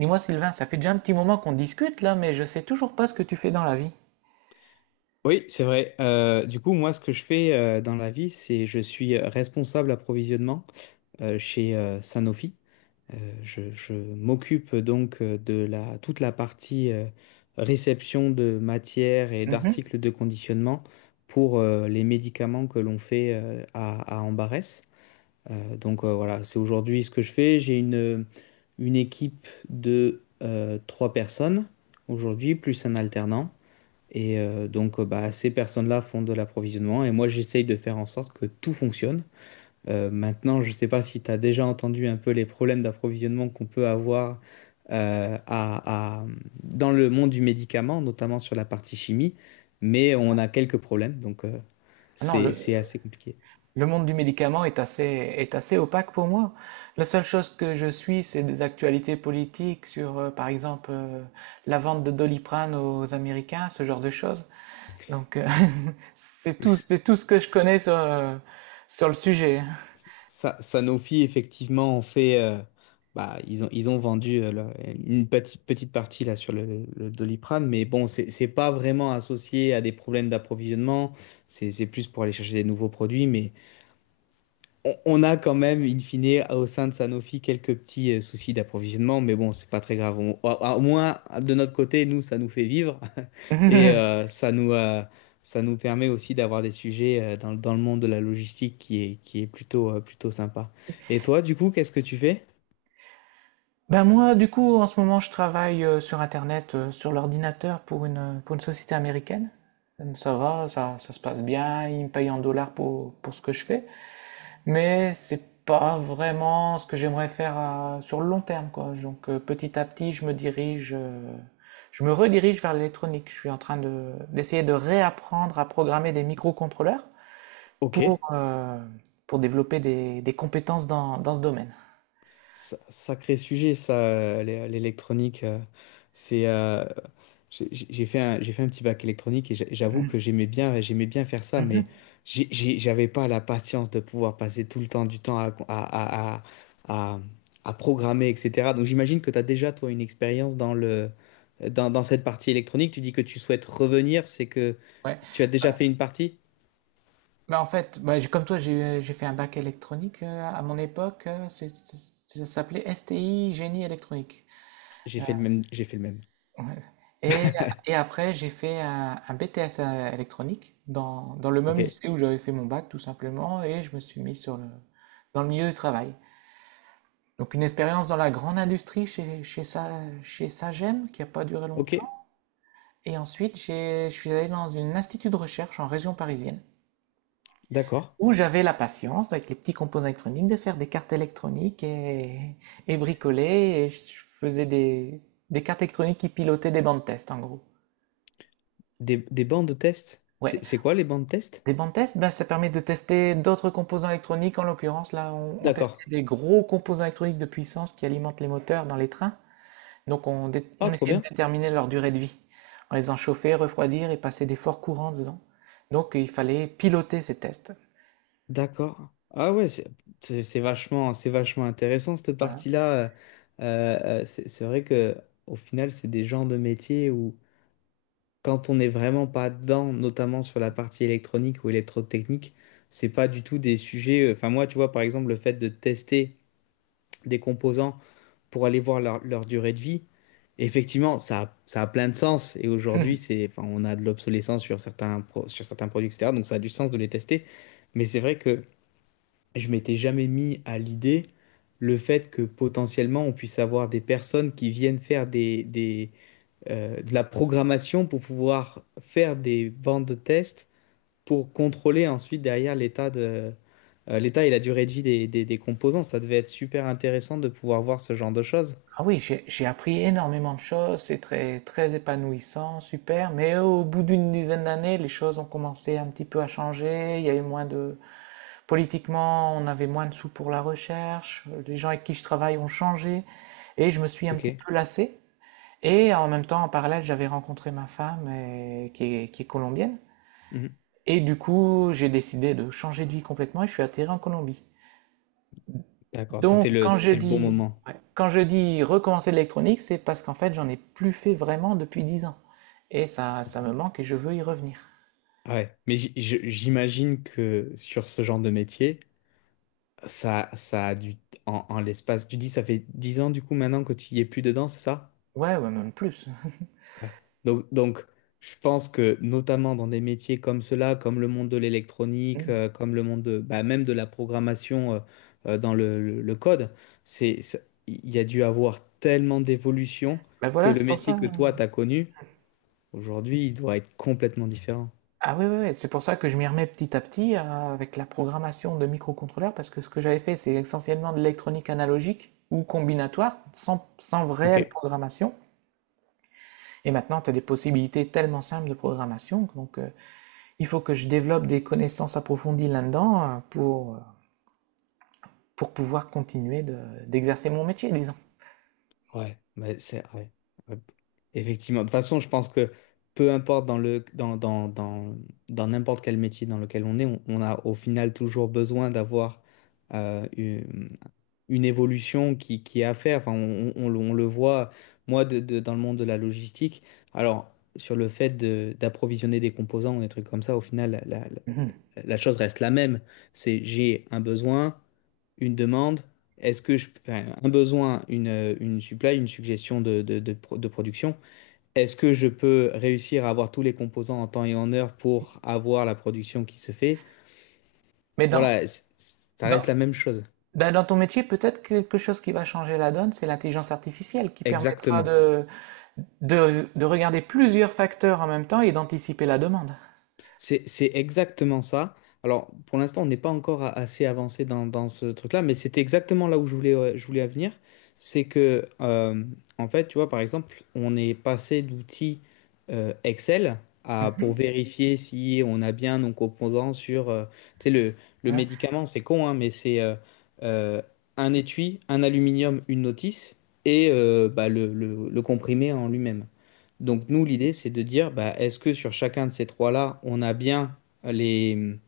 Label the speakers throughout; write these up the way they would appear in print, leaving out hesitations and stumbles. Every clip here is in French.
Speaker 1: Dis-moi Sylvain, ça fait déjà un petit moment qu'on discute là, mais je sais toujours pas ce que tu fais dans la vie.
Speaker 2: Oui, c'est vrai. Du coup, moi, ce que je fais dans la vie, c'est je suis responsable approvisionnement chez Sanofi. Je m'occupe donc toute la partie réception de matières et
Speaker 1: Mhm.
Speaker 2: d'articles de conditionnement pour les médicaments que l'on fait à Ambarès. Donc, voilà, c'est aujourd'hui ce que je fais. J'ai une équipe de trois personnes aujourd'hui, plus un alternant. Et donc, bah, ces personnes-là font de l'approvisionnement et moi, j'essaye de faire en sorte que tout fonctionne. Maintenant, je ne sais pas si tu as déjà entendu un peu les problèmes d'approvisionnement qu'on peut avoir euh, à- à- dans le monde du médicament, notamment sur la partie chimie, mais on a quelques problèmes, donc
Speaker 1: Ah non,
Speaker 2: c'est
Speaker 1: le,
Speaker 2: c'est assez compliqué.
Speaker 1: Le monde du médicament est assez opaque pour moi. La seule chose que je suis, c'est des actualités politiques sur, par exemple, la vente de Doliprane aux Américains, ce genre de choses. Donc, euh, c'est tout ce que je connais sur, sur le sujet.
Speaker 2: Sanofi, effectivement, en fait, bah, ils ont vendu là, une petite partie là, sur le Doliprane, mais bon, c'est pas vraiment associé à des problèmes d'approvisionnement, c'est plus pour aller chercher des nouveaux produits, mais on a quand même, in fine, au sein de Sanofi, quelques petits soucis d'approvisionnement, mais bon, c'est pas très grave. Au moins, de notre côté, nous, ça nous fait vivre et euh, ça nous, euh, ça nous permet aussi d'avoir des sujets dans le monde de la logistique qui est plutôt, plutôt sympa. Et toi, du coup, qu'est-ce que tu fais?
Speaker 1: Ben moi, du coup, en ce moment, je travaille sur Internet, sur l'ordinateur pour une société américaine. Ça va, ça se passe bien, ils me payent en dollars pour ce que je fais. Mais c'est pas vraiment ce que j'aimerais faire sur le long terme, quoi. Petit à petit, je me dirige, je me redirige vers l'électronique. Je suis en train de, d'essayer de réapprendre à programmer des microcontrôleurs
Speaker 2: Ok.
Speaker 1: pour, euh, pour développer des compétences dans, dans ce domaine.
Speaker 2: Sacré sujet, ça, l'électronique. C'est, j'ai fait un, J'ai fait un petit bac électronique et j'avoue
Speaker 1: Mhm.
Speaker 2: que j'aimais bien faire ça, mais
Speaker 1: Mhm.
Speaker 2: j'avais pas la patience de pouvoir passer tout le temps du temps à, à- à programmer, etc. Donc j'imagine que tu as déjà, toi, une expérience dans cette partie électronique. Tu dis que tu souhaites revenir, c'est que
Speaker 1: Ouais.
Speaker 2: tu as déjà
Speaker 1: Bah,
Speaker 2: fait une partie?
Speaker 1: bah, en fait, bah, comme toi, j'ai fait un bac électronique à mon époque. Ça s'appelait STI, génie électronique.
Speaker 2: J'ai fait le même, j'ai fait le même.
Speaker 1: Ouais. Et, et après, j'ai fait un BTS électronique dans, dans le
Speaker 2: Ok,
Speaker 1: même lycée où j'avais fait mon bac, tout simplement, et je me suis mis sur le, dans le milieu du travail. Donc une expérience dans la grande industrie chez, chez, chez Sagem, qui n'a pas duré
Speaker 2: ok,
Speaker 1: longtemps. Et ensuite, je suis allé dans un institut de recherche en région parisienne,
Speaker 2: d'accord.
Speaker 1: où j'avais la patience, avec les petits composants électroniques, de faire des cartes électroniques et bricoler. Et je faisais des cartes électroniques qui pilotaient des bancs de test, en gros.
Speaker 2: Des bancs de test?
Speaker 1: Ouais,
Speaker 2: C'est quoi les bancs de test?
Speaker 1: des bandes tests? Ben, ça permet de tester d'autres composants électroniques. En l'occurrence, là, on testait
Speaker 2: D'accord.
Speaker 1: des gros composants électroniques de puissance qui alimentent les moteurs dans les trains. Donc, on,
Speaker 2: Ah,
Speaker 1: on
Speaker 2: trop
Speaker 1: essayait de
Speaker 2: bien.
Speaker 1: déterminer leur durée de vie en les enchauffant, refroidir et passer des forts courants dedans. Donc, il fallait piloter ces tests.
Speaker 2: D'accord. Ah ouais, c'est vachement intéressant cette
Speaker 1: Voilà.
Speaker 2: partie-là. C'est vrai que au final, c'est des genres de métiers où quand on n'est vraiment pas dedans, notamment sur la partie électronique ou électrotechnique, c'est pas du tout des sujets. Enfin moi, tu vois, par exemple, le fait de tester des composants pour aller voir leur durée de vie, effectivement, ça a plein de sens. Et aujourd'hui, enfin, on a de l'obsolescence sur sur certains produits, etc. Donc ça a du sens de les tester. Mais c'est vrai que je m'étais jamais mis à l'idée le fait que potentiellement on puisse avoir des personnes qui viennent faire de la programmation pour pouvoir faire des bandes de tests pour contrôler ensuite derrière l'état et la durée de vie des composants. Ça devait être super intéressant de pouvoir voir ce genre de choses.
Speaker 1: Ah oui, j'ai appris énormément de choses, c'est très, très épanouissant, super, mais au bout d'une dizaine d'années, les choses ont commencé un petit peu à changer, il y a eu moins de, politiquement, on avait moins de sous pour la recherche, les gens avec qui je travaille ont changé, et je me suis un petit
Speaker 2: Ok.
Speaker 1: peu lassé. Et en même temps, en parallèle, j'avais rencontré ma femme qui est colombienne.
Speaker 2: Mhm.
Speaker 1: Et du coup, j'ai décidé de changer de vie complètement et je suis atterri en Colombie.
Speaker 2: D'accord, c'était
Speaker 1: Donc, quand je
Speaker 2: c'était le bon
Speaker 1: dis,
Speaker 2: moment.
Speaker 1: ouais, quand je dis recommencer l'électronique, c'est parce qu'en fait, j'en ai plus fait vraiment depuis 10 ans. Et ça
Speaker 2: D'accord.
Speaker 1: me manque et je veux y revenir.
Speaker 2: Ah ouais, mais j'imagine que sur ce genre de métier, ça a dû, en l'espace, tu dis, ça fait 10 ans du coup maintenant que tu y es plus dedans, c'est ça?
Speaker 1: Ouais, ouais, même plus.
Speaker 2: Ouais. Donc, je pense que notamment dans des métiers comme cela, comme le monde de l'électronique,
Speaker 1: Mm.
Speaker 2: comme le monde de, bah, même de la programmation le code, c'est, ça- il y a dû avoir tellement d'évolution
Speaker 1: Ben
Speaker 2: que
Speaker 1: voilà,
Speaker 2: le
Speaker 1: c'est pour
Speaker 2: métier
Speaker 1: ça.
Speaker 2: que toi, t'as connu, aujourd'hui, il doit être complètement différent.
Speaker 1: Ah oui, oui, oui, c'est pour ça que je m'y remets petit à petit avec la programmation de microcontrôleurs, parce que ce que j'avais fait, c'est essentiellement de l'électronique analogique ou combinatoire, sans, sans
Speaker 2: Ok.
Speaker 1: réelle programmation. Et maintenant, tu as des possibilités tellement simples de programmation, il faut que je développe des connaissances approfondies là-dedans pour pouvoir continuer d'exercer mon métier, disons.
Speaker 2: Ouais, mais c'est ouais, ouais. Effectivement. De toute façon, je pense que peu importe dans le dans, dans, dans, dans n'importe quel métier dans lequel on est, on a au final toujours besoin d'avoir euh, une, une évolution qui est à faire. Enfin, on le voit, moi, dans le monde de la logistique. Alors, sur le fait d'approvisionner des composants ou des trucs comme ça, au final,
Speaker 1: Mhm.
Speaker 2: la chose reste la même. C'est j'ai un besoin une demande, est-ce que enfin, un besoin, une supply, une suggestion de production, est-ce que je peux réussir à avoir tous les composants en temps et en heure pour avoir la production qui se fait?
Speaker 1: Mais dans,
Speaker 2: Voilà, ça
Speaker 1: dans,
Speaker 2: reste la même chose.
Speaker 1: ben, dans ton métier, peut-être quelque chose qui va changer la donne, c'est l'intelligence artificielle qui permettra
Speaker 2: Exactement.
Speaker 1: de regarder plusieurs facteurs en même temps et d'anticiper la demande.
Speaker 2: C'est exactement ça. Alors, pour l'instant, on n'est pas encore assez avancé dans ce truc-là, mais c'était exactement là où je voulais venir. C'est que, en fait, tu vois, par exemple, on est passé d'outils Excel à,
Speaker 1: Mhm.
Speaker 2: pour vérifier si on a bien nos composants sur, tu sais, le
Speaker 1: Ouais.
Speaker 2: médicament, c'est con, hein, mais c'est euh, un étui, un aluminium, une notice et bah, le comprimé en lui-même. Donc nous, l'idée, c'est de dire, bah, est-ce que sur chacun de ces trois-là, les,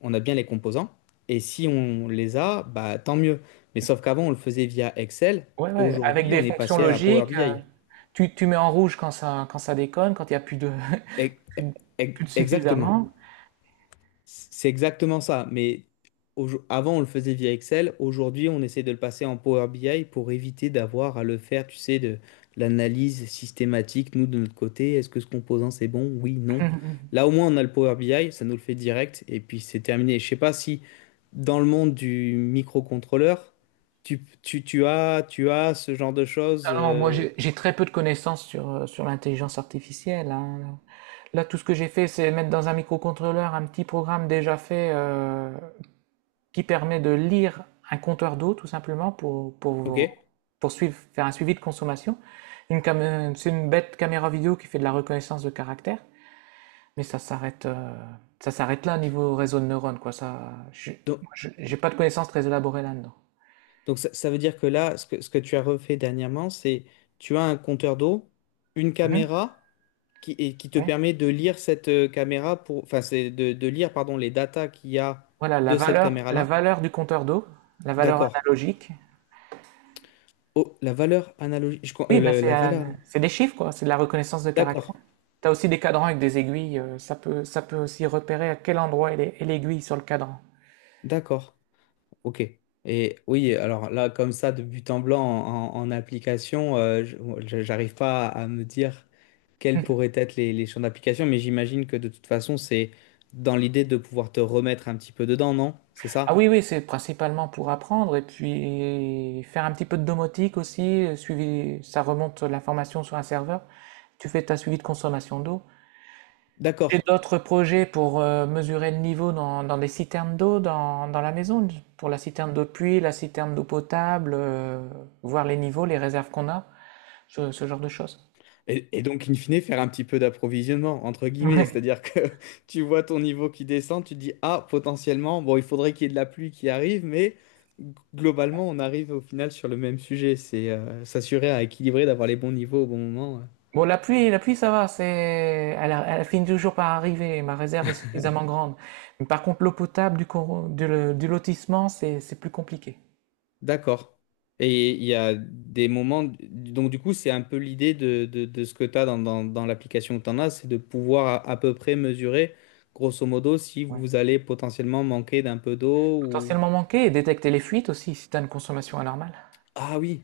Speaker 2: on a bien les composants? Et si on les a, bah, tant mieux. Mais sauf qu'avant, on le faisait via Excel.
Speaker 1: Ouais, ouais, avec
Speaker 2: Aujourd'hui,
Speaker 1: des
Speaker 2: on est
Speaker 1: fonctions
Speaker 2: passé à Power
Speaker 1: logiques,
Speaker 2: BI.
Speaker 1: tu, tu mets en rouge quand ça déconne, quand il n'y a plus de,
Speaker 2: E-
Speaker 1: plus de, plus de
Speaker 2: Exactement.
Speaker 1: suffisamment.
Speaker 2: C'est exactement ça, mais avant on le faisait via Excel, aujourd'hui on essaie de le passer en Power BI pour éviter d'avoir à le faire, tu sais, de l'analyse systématique, nous de notre côté, est-ce que ce composant c'est bon? Oui, non.
Speaker 1: Mhm.
Speaker 2: Là au moins on a le Power BI, ça nous le fait direct et puis c'est terminé. Je sais pas si dans le monde du microcontrôleur, tu as ce genre de choses.
Speaker 1: Alors, moi, j'ai très peu de connaissances sur, sur l'intelligence artificielle, hein. Là, tout ce que j'ai fait, c'est mettre dans un microcontrôleur un petit programme déjà fait. Qui permet de lire un compteur d'eau tout simplement
Speaker 2: Ok.
Speaker 1: pour faire un suivi de consommation. C'est une bête caméra vidéo qui fait de la reconnaissance de caractère, mais ça s'arrête là au niveau réseau de neurones quoi. Ça,
Speaker 2: Donc,
Speaker 1: j'ai pas de connaissances très élaborées là-dedans.
Speaker 2: Donc ça veut dire que là, ce que tu as refait dernièrement, c'est tu as un compteur d'eau, une
Speaker 1: Mhm,
Speaker 2: caméra et qui te
Speaker 1: oui.
Speaker 2: permet de lire cette caméra pour, enfin c'est de lire pardon les datas qu'il y a
Speaker 1: Voilà
Speaker 2: de cette
Speaker 1: la
Speaker 2: caméra-là.
Speaker 1: valeur du compteur d'eau, la valeur
Speaker 2: D'accord.
Speaker 1: analogique.
Speaker 2: Oh, la valeur analogique,
Speaker 1: Oui,
Speaker 2: la valeur.
Speaker 1: c'est des chiffres quoi, c'est de la reconnaissance de caractère.
Speaker 2: D'accord,
Speaker 1: T'as aussi des cadrans avec des aiguilles, ça peut aussi repérer à quel endroit est est l'aiguille sur le cadran.
Speaker 2: d'accord, ok. Et oui, alors là, comme ça, de but en blanc application, j'arrive pas à me dire quels pourraient être les champs d'application, mais j'imagine que de toute façon, c'est dans l'idée de pouvoir te remettre un petit peu dedans, non? C'est
Speaker 1: Ah
Speaker 2: ça?
Speaker 1: oui, oui, c'est principalement pour apprendre et puis faire un petit peu de domotique aussi, suivi, ça remonte l'information sur un serveur. Tu fais ta suivi de consommation d'eau. Et
Speaker 2: D'accord.
Speaker 1: d'autres projets pour mesurer le niveau dans, dans des citernes d'eau dans, dans la maison, pour la citerne d'eau de pluie, la citerne d'eau potable, voir les niveaux, les réserves qu'on a, ce genre de choses.
Speaker 2: Et donc, in fine, faire un petit peu d'approvisionnement, entre guillemets,
Speaker 1: Ouais.
Speaker 2: c'est-à-dire que tu vois ton niveau qui descend, tu te dis, ah, potentiellement, bon, il faudrait qu'il y ait de la pluie qui arrive, mais g- globalement, on arrive au final sur le même sujet, c'est s'assurer à équilibrer, d'avoir les bons niveaux au bon moment.
Speaker 1: Bon, la pluie, ça va, c'est, elle, elle finit toujours par arriver. Ma réserve est suffisamment grande. Mais par contre, l'eau potable du, du lotissement, c'est plus compliqué.
Speaker 2: D'accord. Et il y a des moments, donc du coup, c'est un peu l'idée de ce que tu as dans l'application que tu en as, c'est de pouvoir à peu près mesurer, grosso modo, si
Speaker 1: Ouais.
Speaker 2: vous allez potentiellement manquer d'un peu d'eau ou...
Speaker 1: Potentiellement manquer et détecter les fuites aussi si tu as une consommation anormale.
Speaker 2: Ah oui,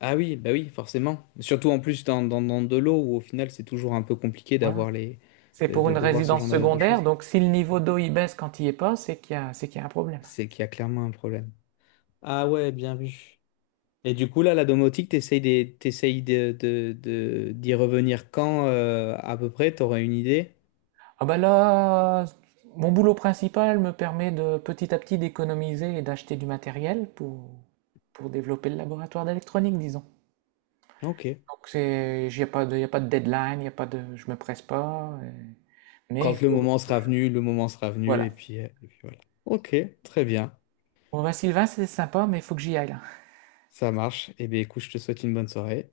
Speaker 2: ah oui, bah oui, forcément. Surtout en plus dans de l'eau où au final, c'est toujours un peu compliqué
Speaker 1: Voilà.
Speaker 2: d'avoir les...
Speaker 1: C'est pour une
Speaker 2: de voir ce
Speaker 1: résidence
Speaker 2: genre de
Speaker 1: secondaire,
Speaker 2: choses.
Speaker 1: donc si le niveau d'eau il baisse quand il y est pas, c'est qu'il y a, c'est qu'il y a un problème.
Speaker 2: C'est qu'il y a clairement un problème. Ah ouais, bien vu. Et du coup, là, la domotique, t'essayes d'y revenir quand, à peu près, t'aurais une idée?
Speaker 1: Ah bah là, mon boulot principal me permet de petit à petit d'économiser et d'acheter du matériel pour développer le laboratoire d'électronique, disons.
Speaker 2: Ok.
Speaker 1: Donc c'est, il n'y a pas de, y a pas de deadline, y a pas de, je me presse pas. Mais il
Speaker 2: Quand le
Speaker 1: faut,
Speaker 2: moment
Speaker 1: faut que
Speaker 2: sera venu, le moment sera venu,
Speaker 1: voilà.
Speaker 2: et puis voilà. Ok, très bien,
Speaker 1: Bon bah Sylvain, c'est sympa, mais il faut que j'y aille là.
Speaker 2: ça marche. Eh bien, écoute, je te souhaite une bonne soirée.